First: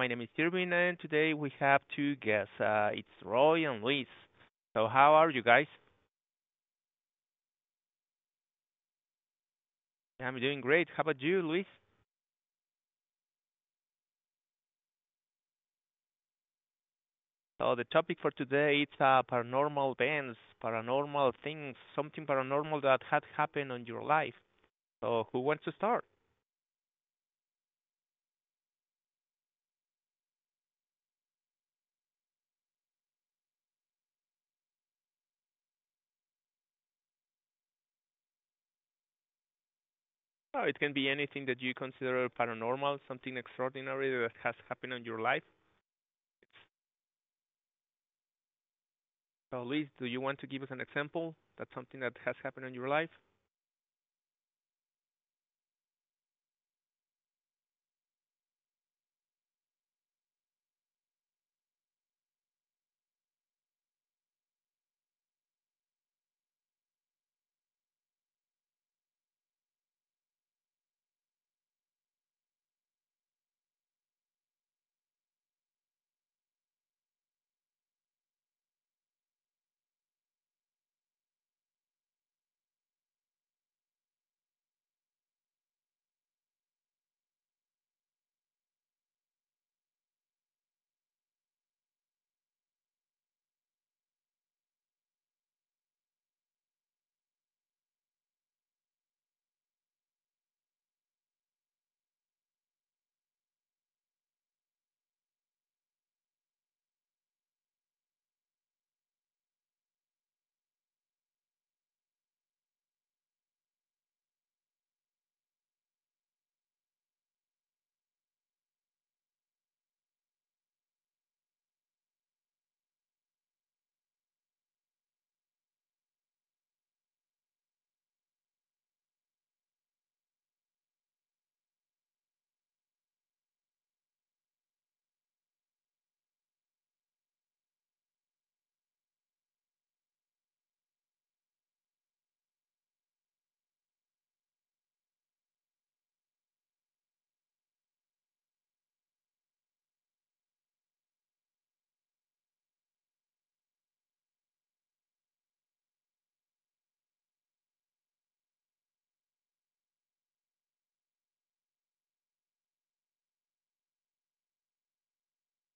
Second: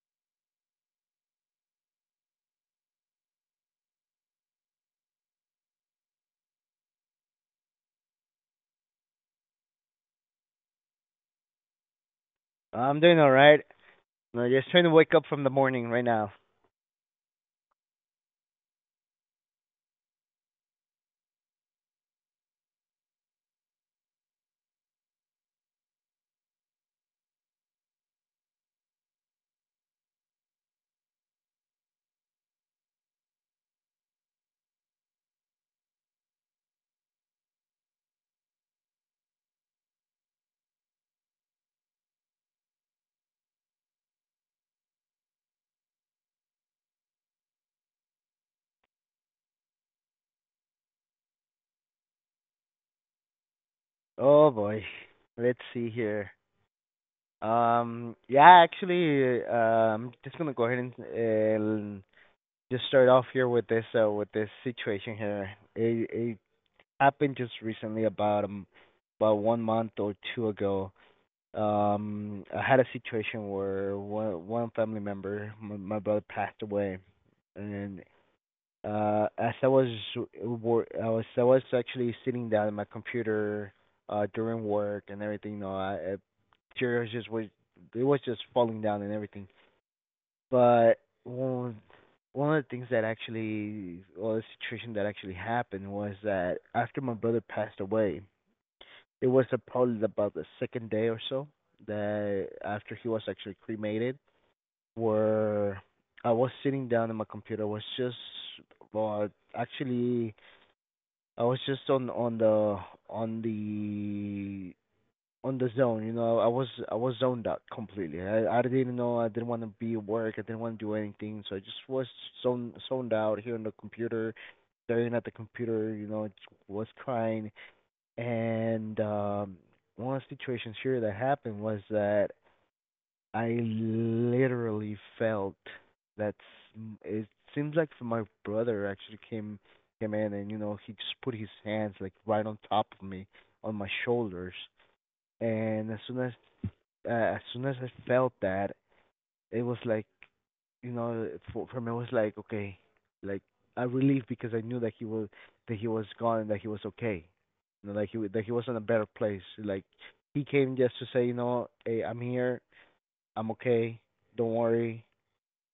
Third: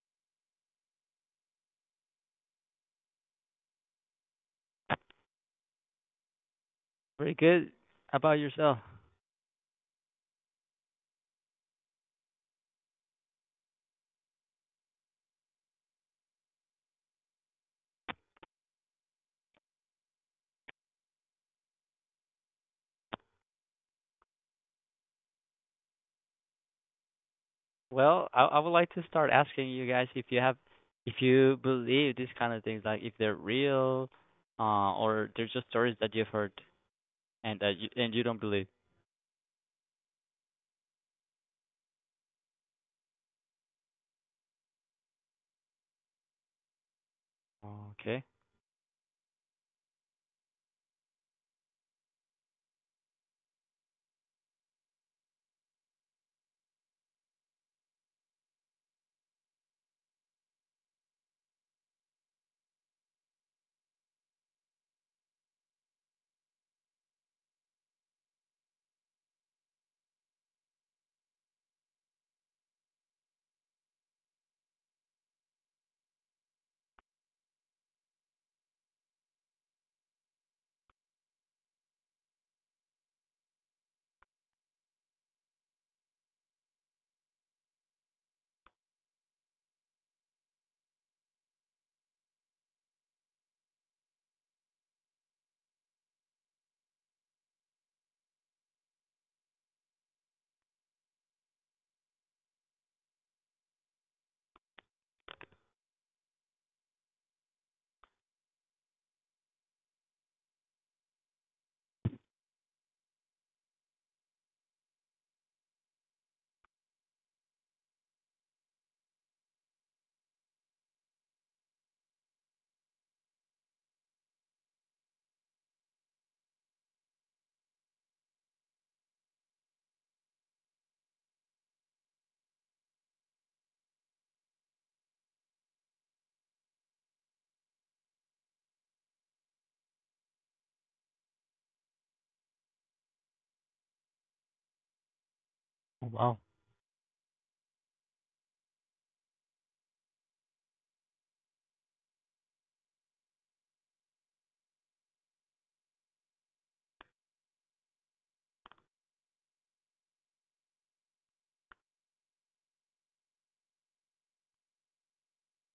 My name is Irving, and today we have two guests. It's Roy and Luis. So, how are you guys? Very good. How about yourself? I'm doing great. How about you, Luis? I'm doing all right. I'm just trying to wake up from the morning right now. So, the topic for today is paranormal events, paranormal things, something paranormal that had happened on your life. So, who wants to start? Well, I would like to start asking you guys if you have, if you believe these kind of things, like if they're real, or they're just stories that you've heard and that you don't believe. Oh, it can be anything that you consider paranormal, something extraordinary that has happened on your life. Okay. So, Luis, do you want to give us an example? That's something that has happened on your life? Oh boy. Let's see here. Yeah, actually, I'm just gonna go ahead and just start off here with this situation here. It happened just recently, about about 1 month or two ago. I had a situation where one family member, my brother, passed away, and as I was I was actually sitting down at my computer during work and everything. No, know, I, tears just was it was just falling down and everything. But one of the things that actually well the situation that actually happened was that after my brother passed away, it was probably about the second day or so that after he was actually cremated, where I was sitting down at my computer, was just well actually I was just on the on the zone, you know. I was zoned out completely. I didn't know. I didn't want to be at work. I didn't want to do anything. So I just was zoned out here on the computer, staring at the computer. You know, was crying. And one of the situations here that happened was that I literally felt that. It seems like my brother actually came in, and you know he just put his hands like right on top of me on my shoulders, and Oh, wow. As soon as I felt that, it was like, you know, for me it was like okay, like I relieved because I knew that he was, that he was gone and that he was okay, you know, like he that he was in a better place, like he came just to say, you know, hey, I'm here, I'm okay, don't worry,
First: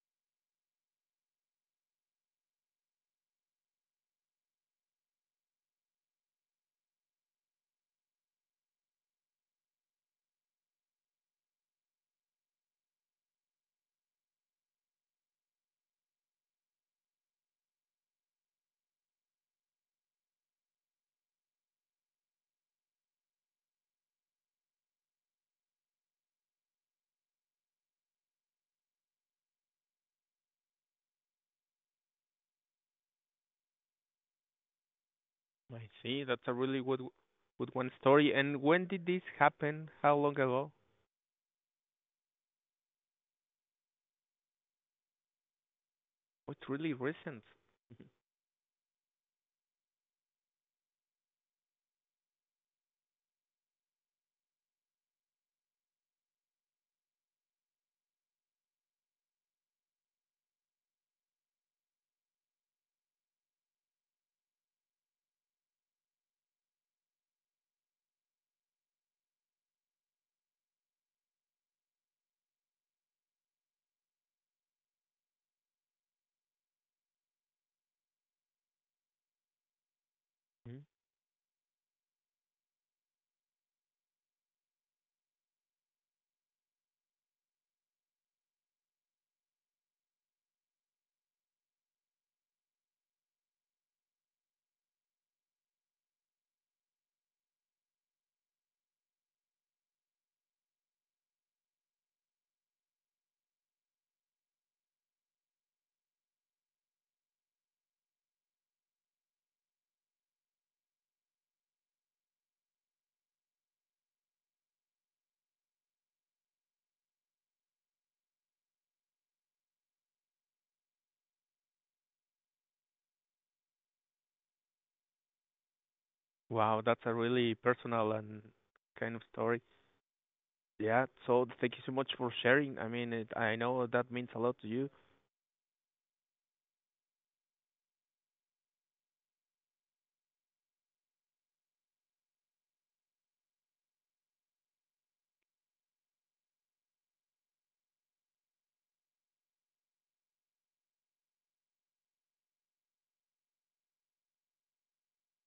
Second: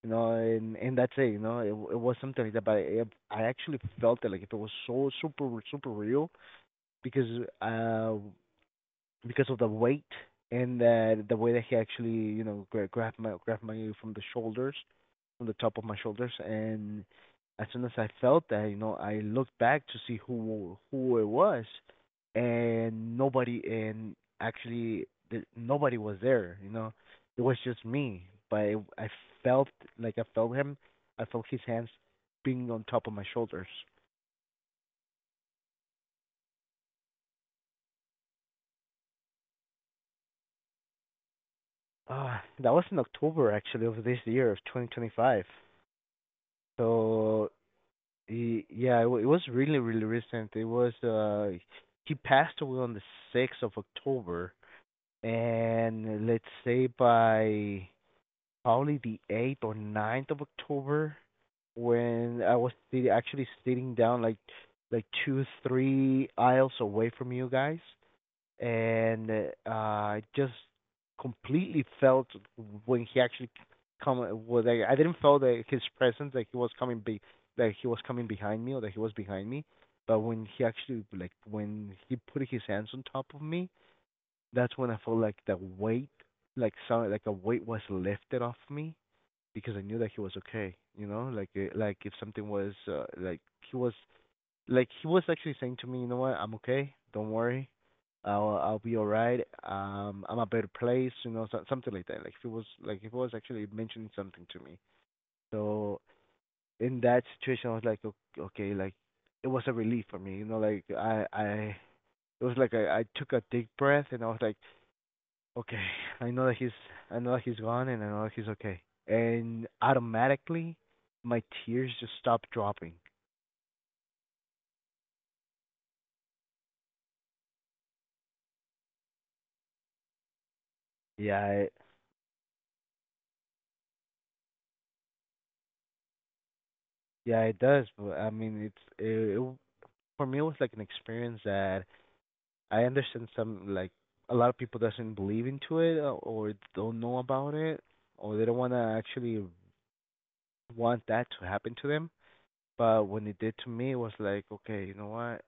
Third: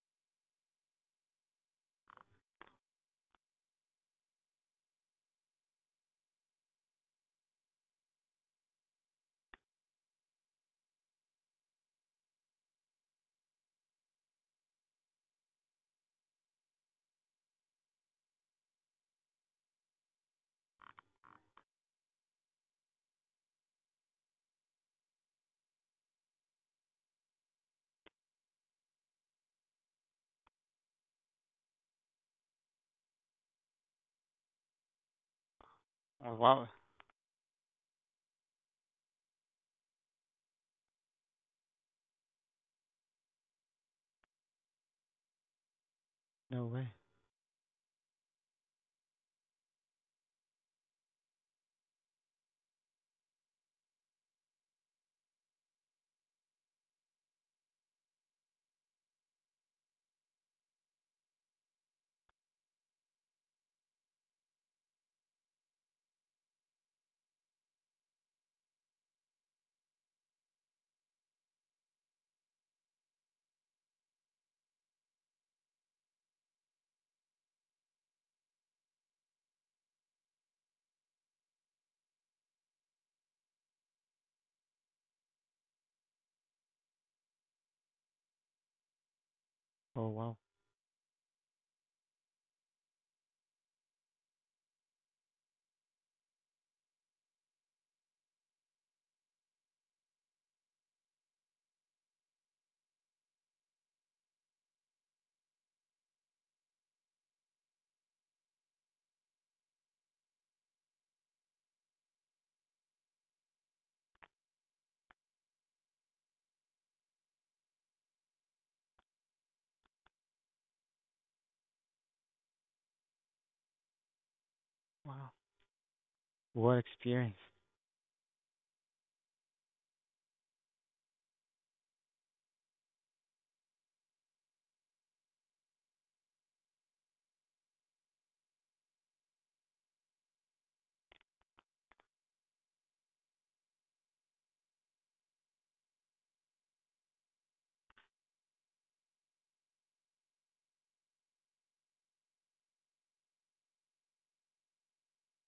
you know, and that's it. You know, it, it was something like that, but I actually felt it like if it was so super super real, because uh because of the weight and the way that he actually, you know, grabbed my from the shoulders, from the top of my shoulders, and as soon as I felt that, you know, I looked back to see who it was, and nobody and actually nobody was there. You know, it was just me. But it, I felt, like I felt him. I felt his hands being on top of my shoulders. I see. Oh That's a wow. really good one story. And when did this happen? How long ago? That was in October actually of this year of 2025. Oh, No it's way. really recent. So Yeah, it, it was really, really recent. It was he passed away on the 6th of October, and let's say by probably the eighth or 9th of October, when I was actually sitting down like two, three aisles away from you guys, and I just completely felt when he actually come. Well, like, I didn't feel that his presence, like he was coming be, that he was coming behind me, or that he was behind me. But when he Mhm. actually, like when he put his hands on top of me, that's when I felt like the weight, like some, like a weight was lifted off me because I knew Oh, that he was wow. okay. You know, like if something was like he was, like he was actually saying to me, you know what, I'm okay, don't worry, I'll be all right. I'm a better place, you know, so, something like that. Like if it was, like if it was actually mentioning something to me. So in that situation, I was like, okay, like it was a relief for me, you know, like I it was like I took a deep breath and I was like, okay, I know that he's, I know that he's gone and I know that he's okay. And automatically, my tears just stopped dropping. Wow. What Wow, that's a experience. really personal and kind of story. Yeah. So Yeah, thank you so much for sharing. I mean, it, I know that means a lot to you. yeah, it does. But I mean, it's it, it for me it was like an experience that I understand, some like a lot of people doesn't believe into it, or don't know about it, or they don't want to actually want that to happen to them. But when it did to me, it was like, okay, you know what?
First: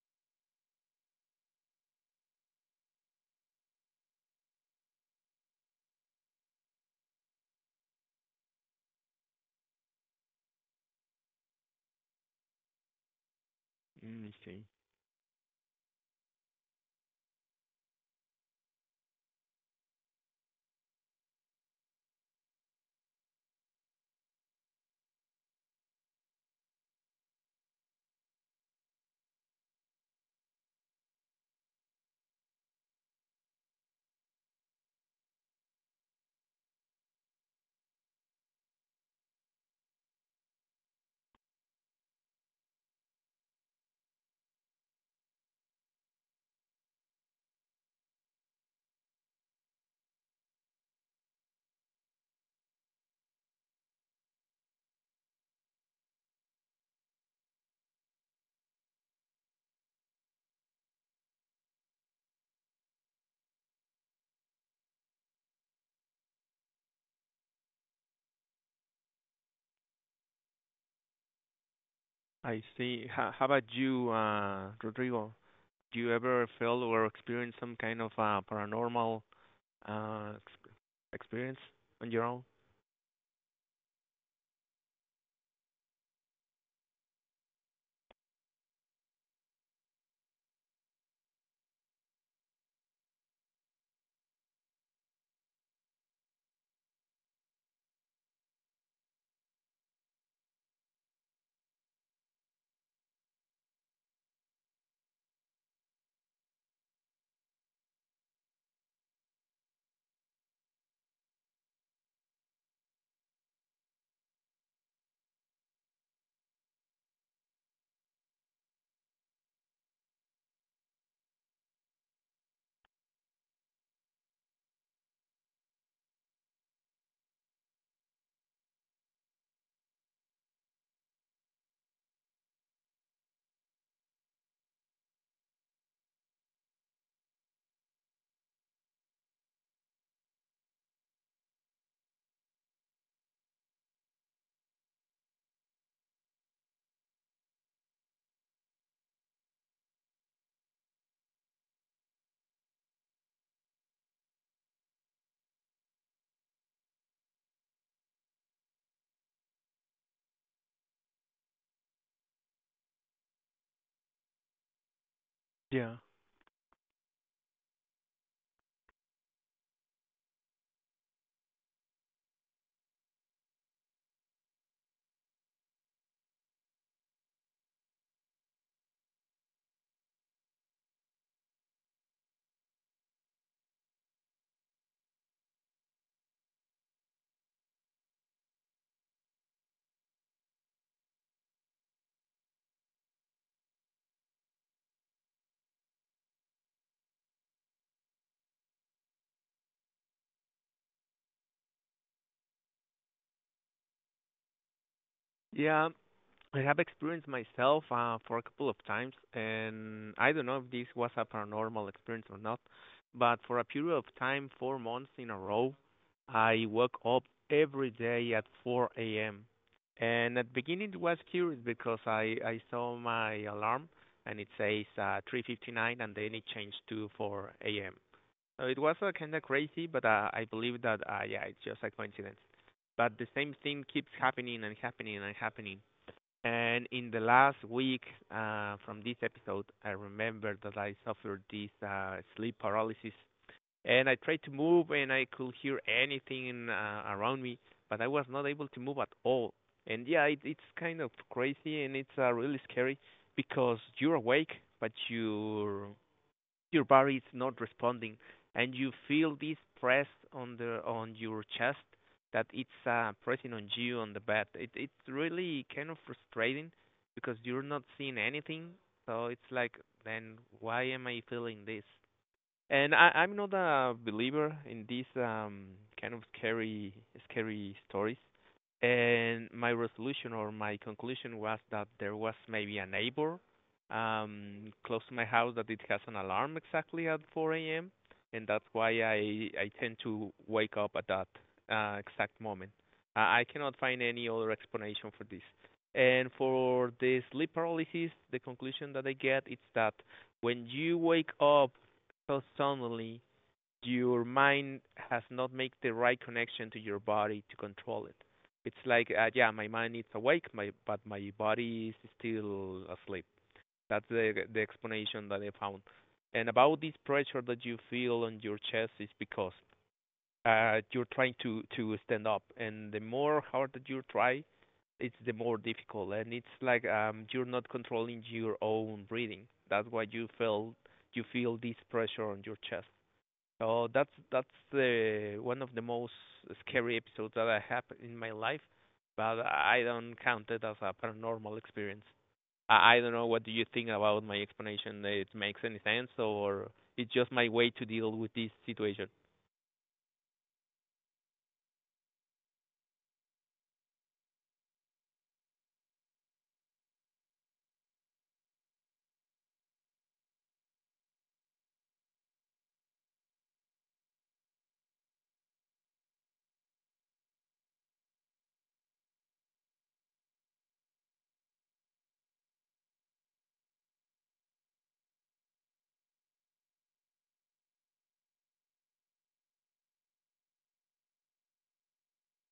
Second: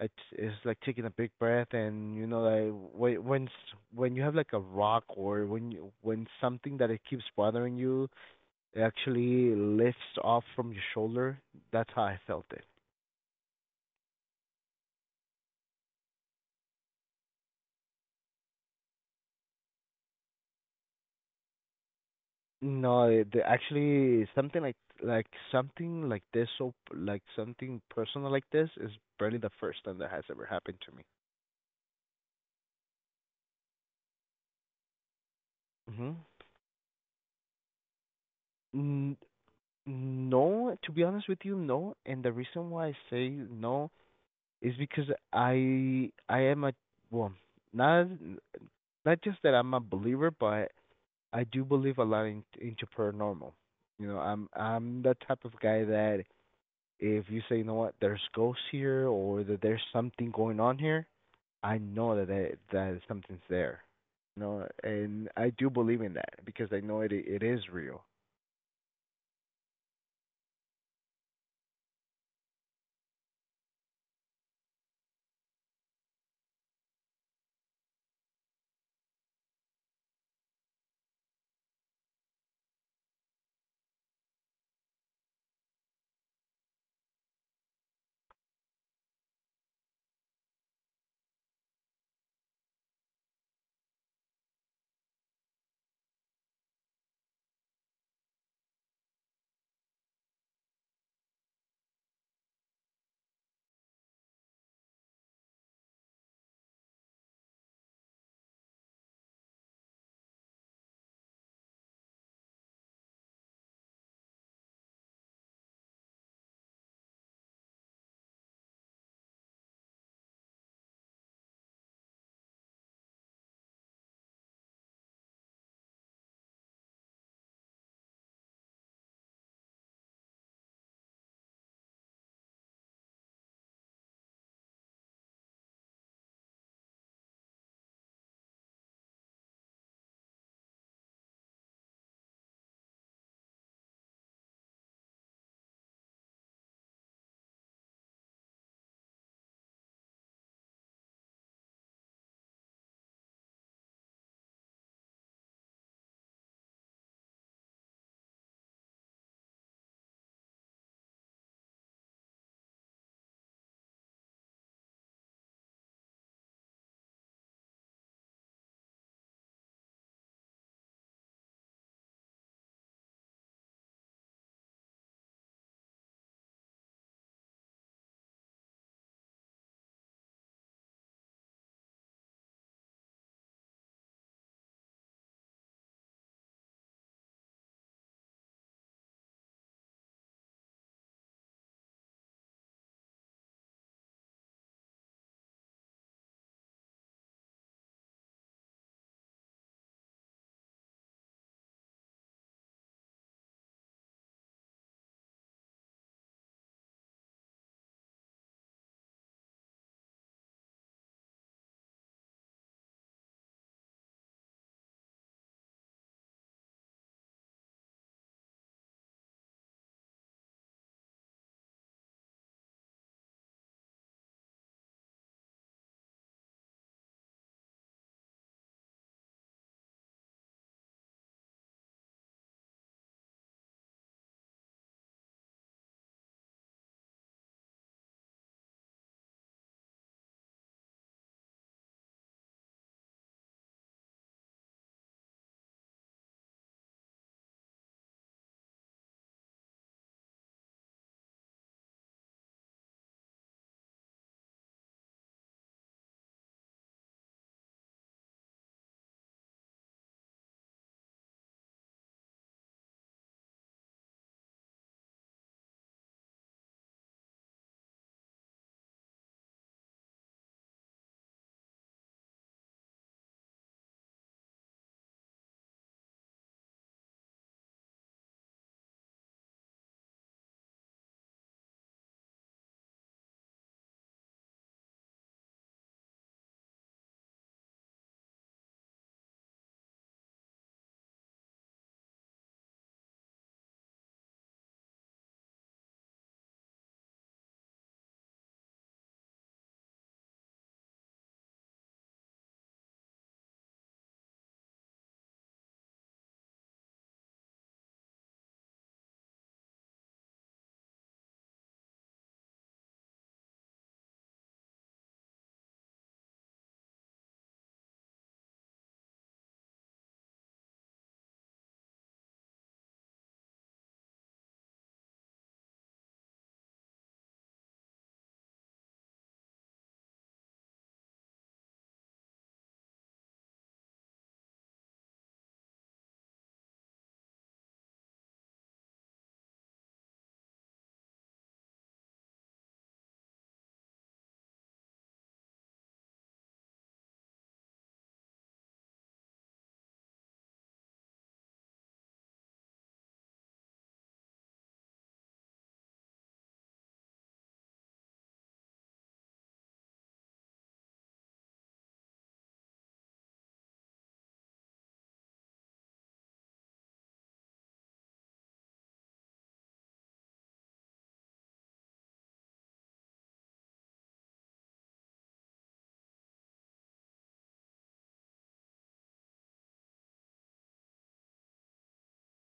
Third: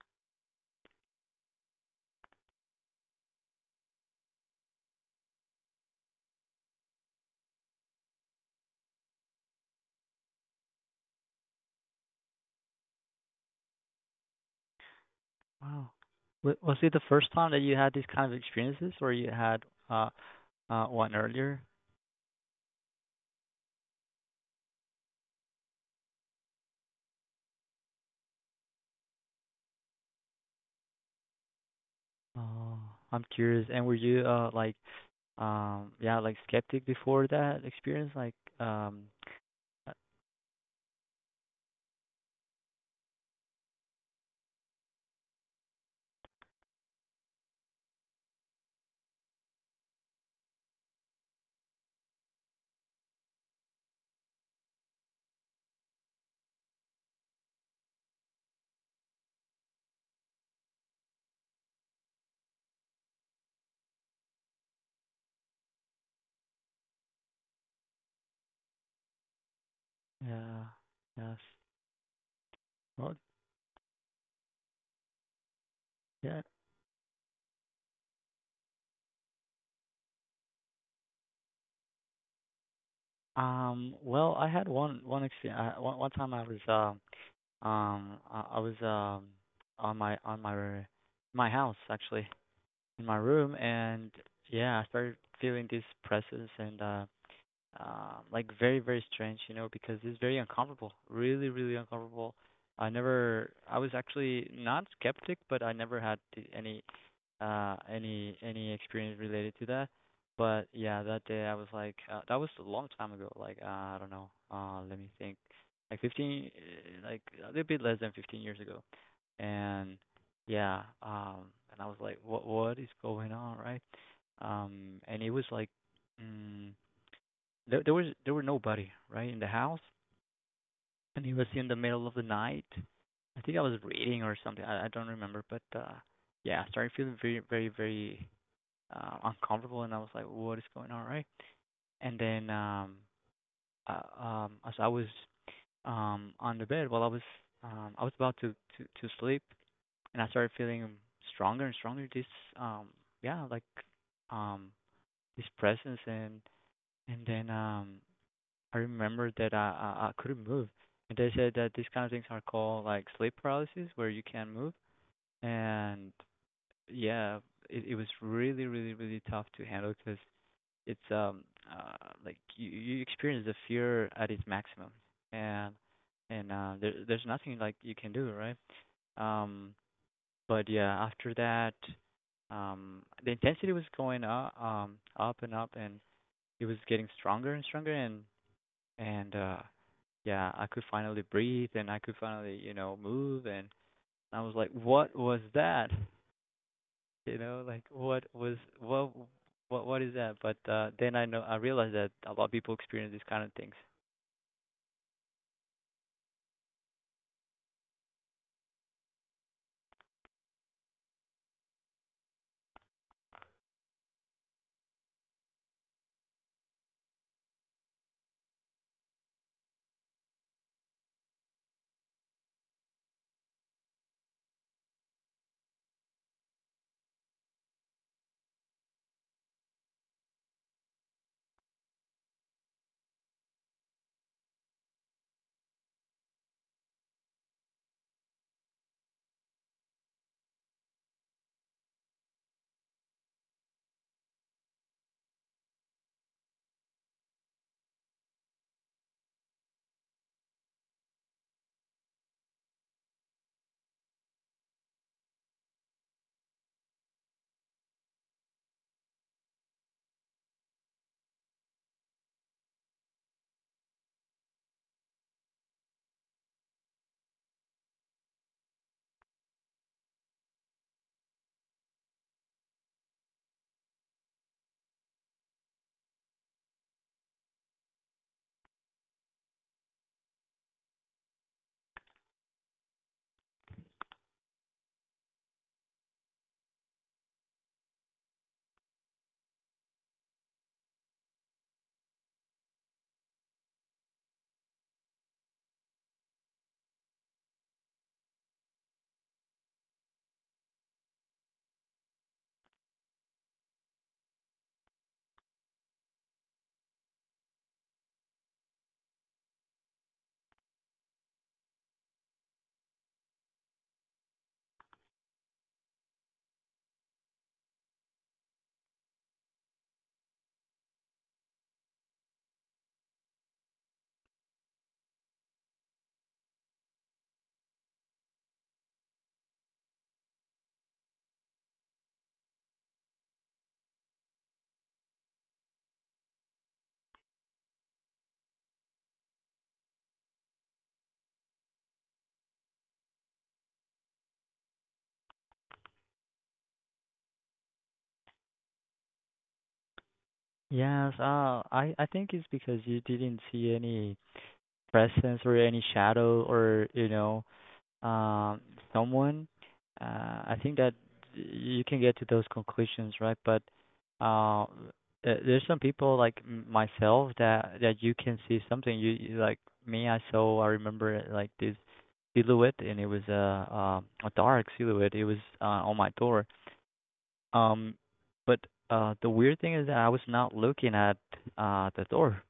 It's like taking a big breath, and you know like when when when you have like a rock or when you when something that it keeps bothering you, it actually lifts off from your shoulder. That's how I felt it. Mm, I see. Wow. Was it the first time that you had these kind of experiences, or you had uh one earlier? No, actually, something like something like this, so like something personal like this is barely the first time that has ever happened to me. Oh, I'm curious. And were you Hmm. yeah, like skeptic before that experience, like um, N uh, No, to be honest with you, no. And the reason why I say no is because I am a, well, not, not just that I'm a believer, but I do believe a lot in, into paranormal. You know, I'm the type of guy that if you say, you know what, there's ghosts here or that there's something going on here, I know that that, that something's there. You know, and I do believe in that because I know it is real. yeah, yes, I see. well, How about you, Rodrigo? Do you yeah. ever feel or experience some kind of paranormal uh, ex- experience on your own? Well, I had one experience. One time I was I was on my my house actually in my room, and yeah, I started feeling these presence, and like very, very strange, you know, because it's very uncomfortable, really, really uncomfortable. I was actually not skeptic, but I never had any experience related to that. But yeah, that day I was like, that was a long time ago. I don't know. Let me think. Like 15, like a little bit less than 15 years ago. And yeah, and I was like, what is going on, right? And it was like, mm, there were nobody right in the house, and it was in the middle of the night. I think I was reading or something. I don't remember, but yeah, I started feeling very uncomfortable, and I was like, "What is going on?" Right? And then As I was on the bed, while I was about to to sleep, and I started feeling stronger and stronger. This um yeah like um this presence. And then I remember that I couldn't move, and they said that these kind of things are called like sleep paralysis, where you can't move. Yeah. And yeah, it was really tough to handle because it's like you experience the fear at its maximum, and there there's nothing like you can do, right? Um, but yeah, after that, the intensity was going up, up and up, and it was getting stronger and stronger, and yeah, I could finally breathe and I could finally, you know, move. And I was like, what was that? You know, like what was what is that? But then I realized that a lot of people experience these kind of things. Yeah, I have experienced myself for a couple of times, and I don't know if this was a paranormal experience or not, but for a period of time, 4 months in a row, I woke up every day at 4 a.m. And at the beginning, it was curious because I saw my alarm and it says 3:59, and then it changed to 4 a.m. So it was kind of crazy, but I believe that yeah, it's just a coincidence. But the same thing keeps happening and happening and happening and in the last week from this episode, I remember that I suffered this sleep paralysis, and I tried to move, and I could hear anything around me, but I was not able to move at all. And yeah, it's kind of crazy, and it's really scary because you're awake, but your body is not responding and you feel this press on the on your chest that it's pressing on you on the bed. It's really kind of frustrating because you're not seeing anything. So it's like, then why am I feeling this? And I'm not a believer in these kind of scary stories. And my resolution or my conclusion was that there was maybe a neighbor close to my house that it has an alarm exactly at 4 a.m. And that's why I tend to wake up at that exact moment. I cannot find any other explanation for this. And for the sleep paralysis, the conclusion that I get is that when you wake up so suddenly your mind has not made the right connection to your body to control it. It's like, yeah, my mind is awake, my but my body is still asleep. That's the explanation that I found. And about this pressure that you feel on your chest is because you're trying to stand up, and the more hard that you try, it's the more difficult, and it's like you're not controlling your own breathing. That's why you feel this pressure on your chest. Oh, that's the one of the most scary episodes that I have in my life, but I don't count it as a paranormal experience. I don't know what do you think about my explanation. It makes any sense, or it's just my way to deal with this situation. Yes, I think it's because you didn't see any presence or any shadow or, you know, um, someone, I think that you can get to those conclusions, right? But uh, there's some people like myself that you can see something. You like Me, I saw. I remember like this silhouette, and it was a dark silhouette. It was on my door. Um, but the weird thing is that I was not looking at the door.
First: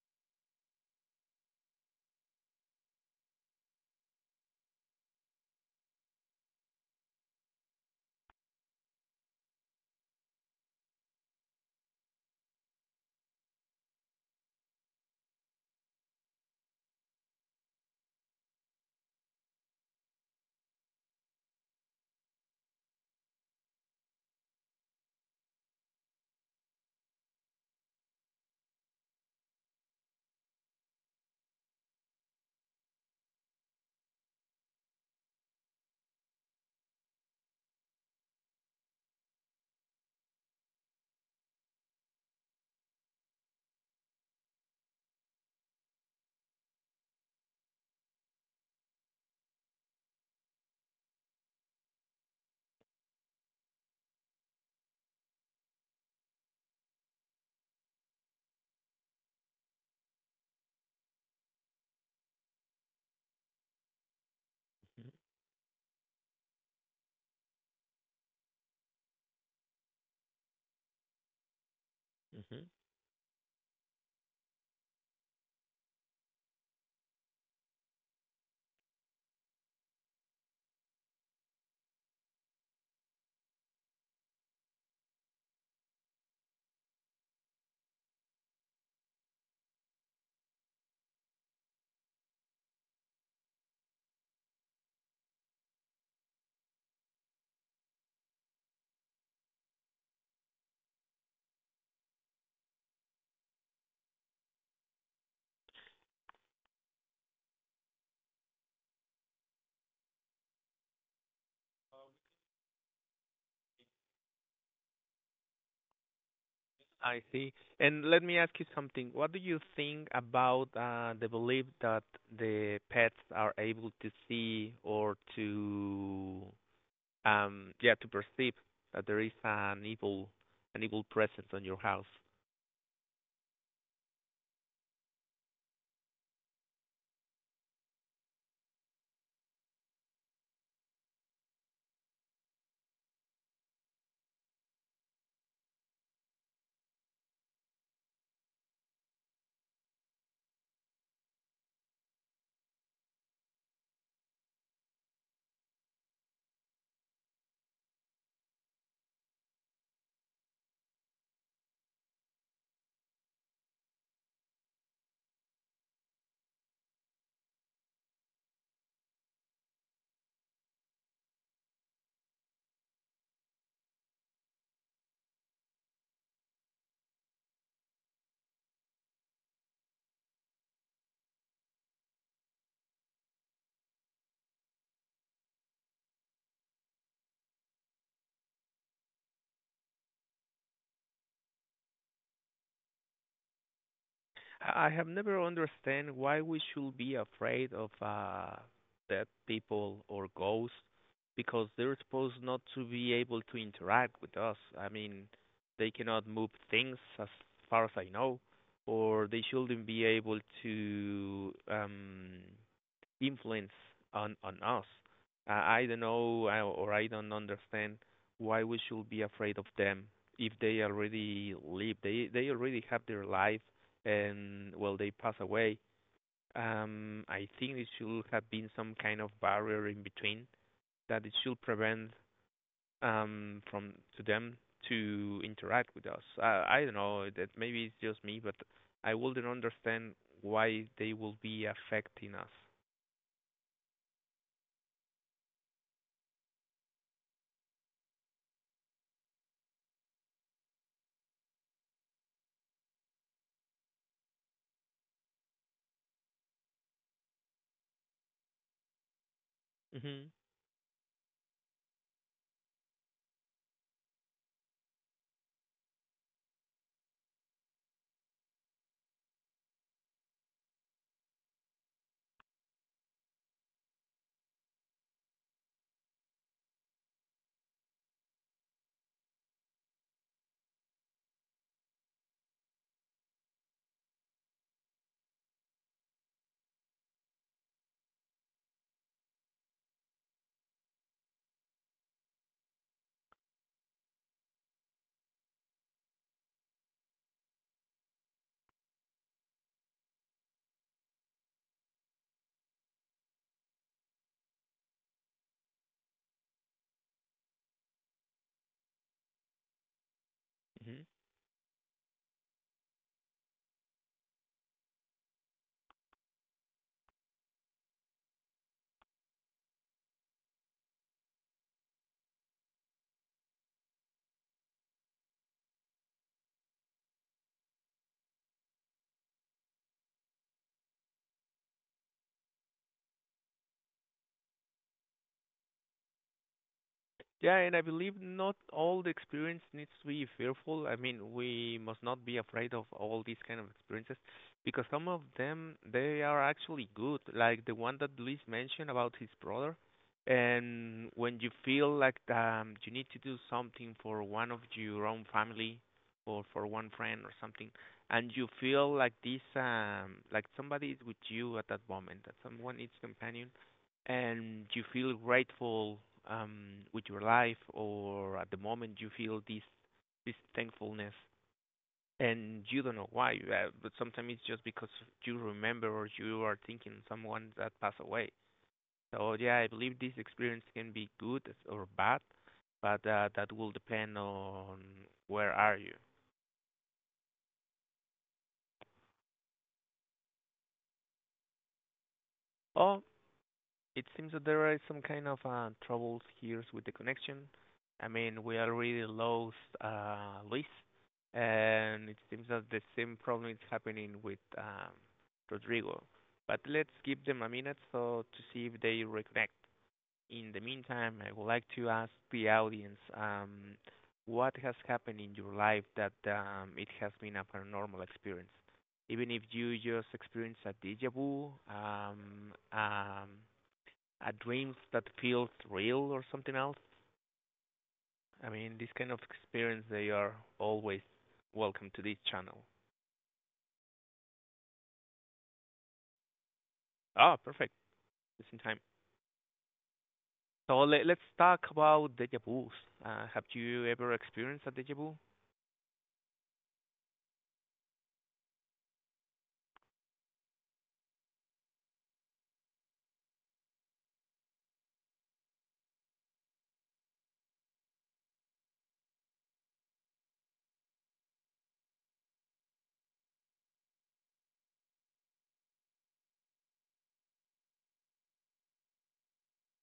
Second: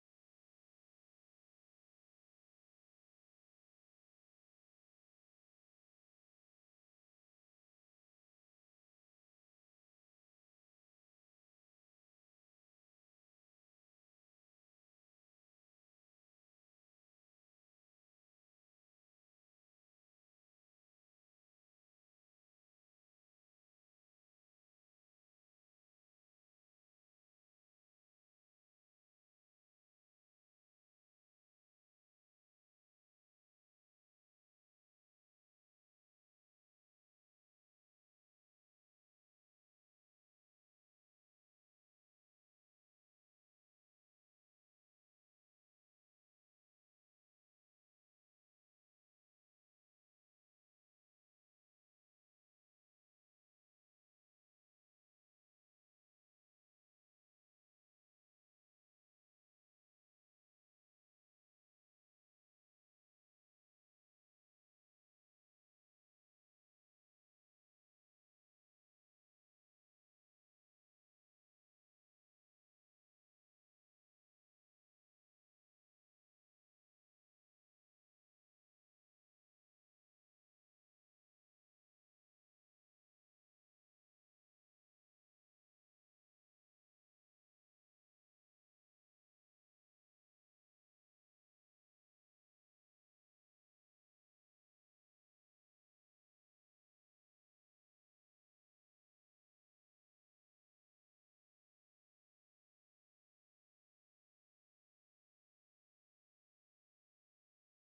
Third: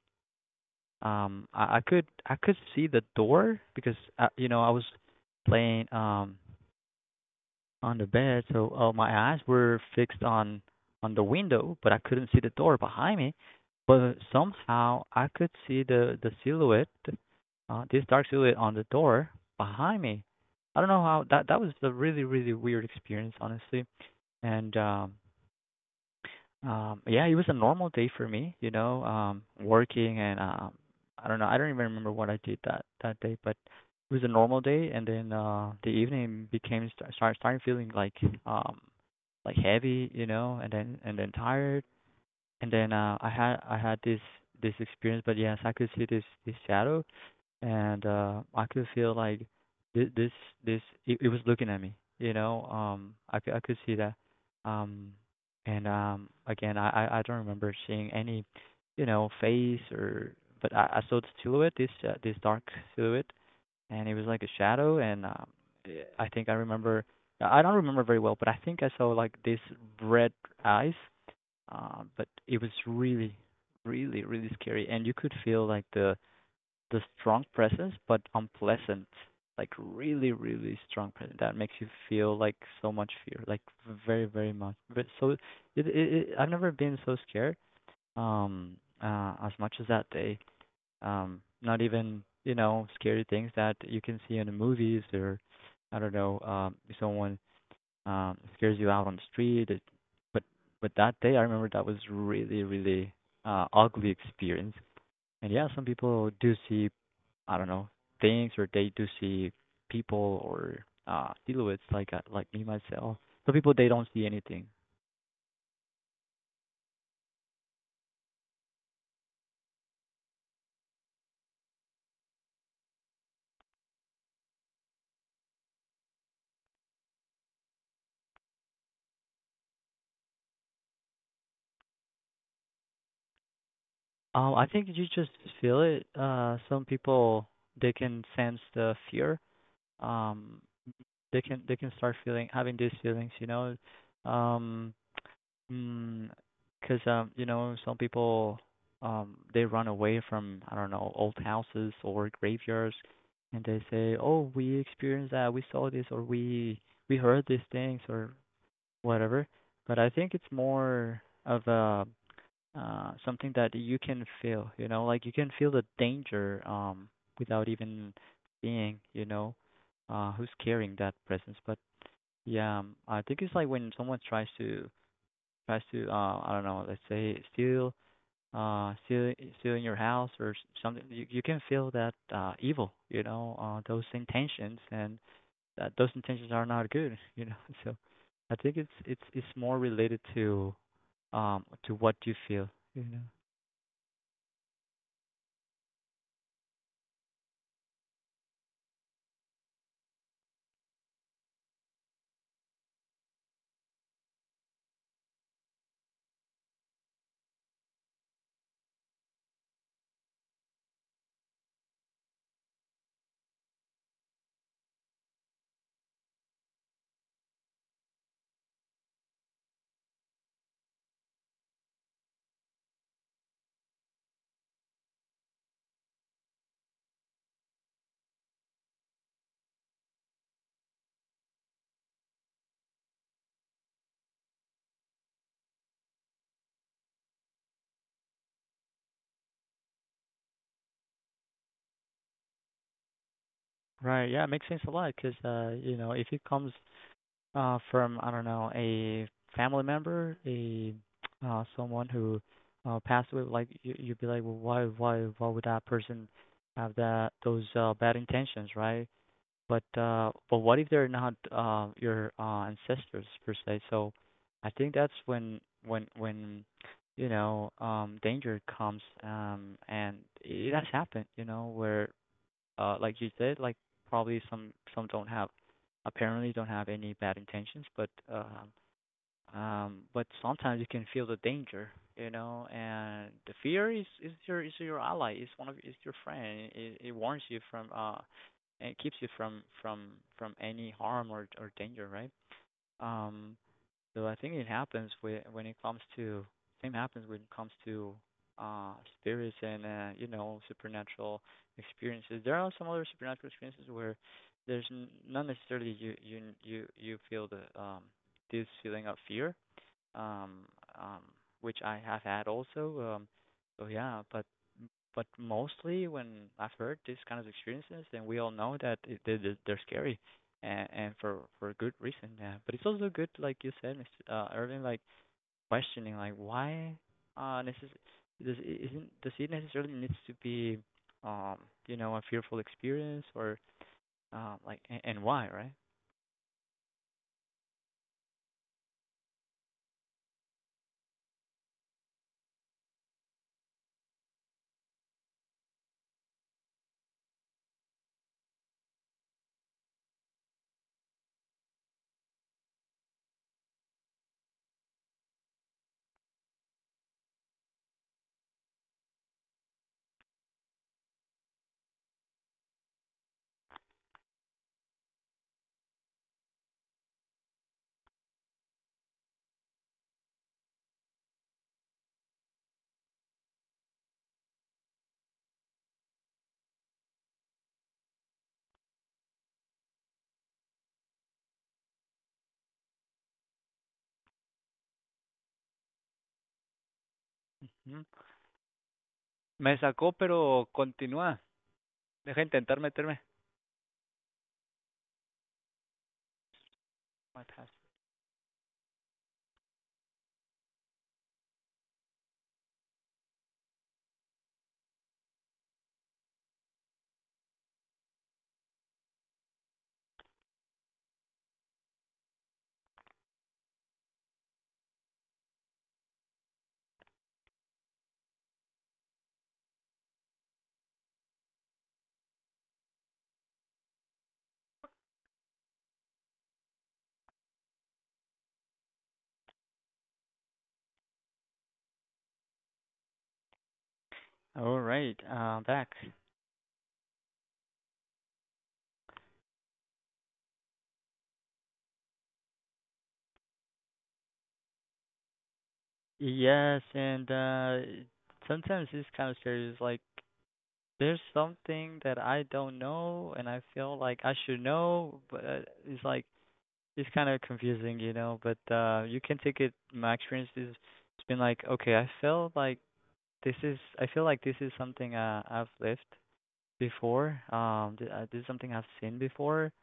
I could see the door because you know I was playing on the bed. So my eyes were fixed on the window, but I couldn't see the door behind me. But somehow I could see the silhouette, this dark silhouette on the door behind me. I don't know how that was a really really weird experience, honestly. And Yeah, it was a normal day for me, you know, working and I don't know, I don't even remember what I did that day, but it was a normal day. And then the evening became started feeling um, like heavy, you know, and then tired. And then I had this experience, but yes, I could see this shadow and I could feel like this this this. It was looking at me, you know. I could see that. Um, and Again, I don't remember seeing any, you know, face or but I saw the silhouette, this dark silhouette, and it was like a shadow. I think I remember. I don't remember very well, but I think I saw like this red eyes. But it Mm-hmm. was really, really, really scary, and you could feel like the strong presence, but unpleasant. Like really, really strong presence that makes you feel like so much fear, like very, very much. But so It I've never been so scared um as much as that day. Not even you know scary things that you can see in the movies or I don't know if someone scares you out on the street. But but that day I remember that was really, really ugly experience. And yeah, some people do see I don't know, things or they do see people or silhouettes like like me myself. Some people they don't see anything. I see. And let me ask you something. What do you think about the belief that the pets are able to see or to yeah, to perceive that there is an evil presence on your house. I think you just feel it. Some people they can sense the fear. Um, they can start feeling having these feelings, you know. Um. Mm. Because you know, some people, they run away from, I don't know, old houses or graveyards, and they say, "Oh, we experienced that, we saw this, or we heard these things, or whatever." But I think it's more of a something that you can feel, you know, like you can feel the danger, without even seeing, you know, who's carrying that presence. But yeah, I think it's like when someone tries to I don't know, let's say uh steal stealing your house or something, you can feel that evil, you know, those intentions and that those intentions are not good, you know. So I think it's more related to what you feel, you know. I have never understand why we should be afraid of dead people or ghosts because they're supposed not to be able to interact with us. I mean, they cannot move things as far as I know, or they shouldn't be able to influence on us. I don't know or I don't understand why we should be afraid of them if they already live. They already have their life and well they pass away. I think it should have been some kind of barrier in between that it should prevent from to them to interact with us. I don't know that maybe it's just me, but I wouldn't understand why they will be affecting us. Right, yeah, it makes sense a lot because you know, if it comes from I don't know a family member, a someone who passed away, like you'd be like, well, why would that person have that those bad intentions, right? Mhm. But what if they're not your ancestors per se? So I think that's when you know danger comes, and it has happened, you know, where like you said, like probably some don't have apparently don't have any bad intentions, but sometimes you can feel the danger, you know, and the fear is is your ally, is one of is your friend. It warns you from and it keeps you from from any harm or danger, right? Um, so I think it happens when it comes to same happens when it comes to uh spirits and you know supernatural experiences. There are some other supernatural experiences where there's not necessarily you feel the this feeling of fear, um, Mhm. um, which I have had also. So yeah, but mostly when I've heard these kind of experiences, then we all know that they're scary, and for a good reason. Yeah, but it's also good, like you said, Mr. Irving, like questioning, like why necess does it isn't does it necessarily needs to be um you know a fearful experience or like and why right? Yeah, and I believe not all the experience needs to be fearful. I mean, we must not be afraid of all these kind of experiences because some of them they are actually good, like the one that Luis mentioned about his brother. And when you feel like you need to do something for one of your own family or for one friend or something, and you feel like this like somebody is with you at that moment, that someone is companion, and you feel grateful with your life, or at the moment you feel this thankfulness, and you don't know why. But sometimes it's just because you remember or you are thinking someone that passed away. So yeah, I believe this experience can be good or bad, but that will depend on where are you. Hmm. Me sacó, pero continúa. Deja intentar Oh, meterme. it seems that there are some kind of troubles here with the My connection. past. I mean, we already lost Luis, and it seems that the same problem is happening with Rodrigo. But let's give them a minute so to see if they reconnect. In the meantime, I would like to ask the audience, what has happened in your life that it has been a paranormal experience? Even if you just experienced a déjà vu, a dreams that feels real or something else. I mean, this kind of experience, they are always welcome to this channel. All right, back. Ah, perfect. Just in time. So let's talk about deja vus. Have you ever experienced a deja vu? Yes, and sometimes this kind of series like there's something that I don't know and I feel like I should know, but it's like it's kind of confusing, you know. But you can take it. My experience is it's been like okay, I feel like this is I feel like this is something I've lived before. This is something I've seen before,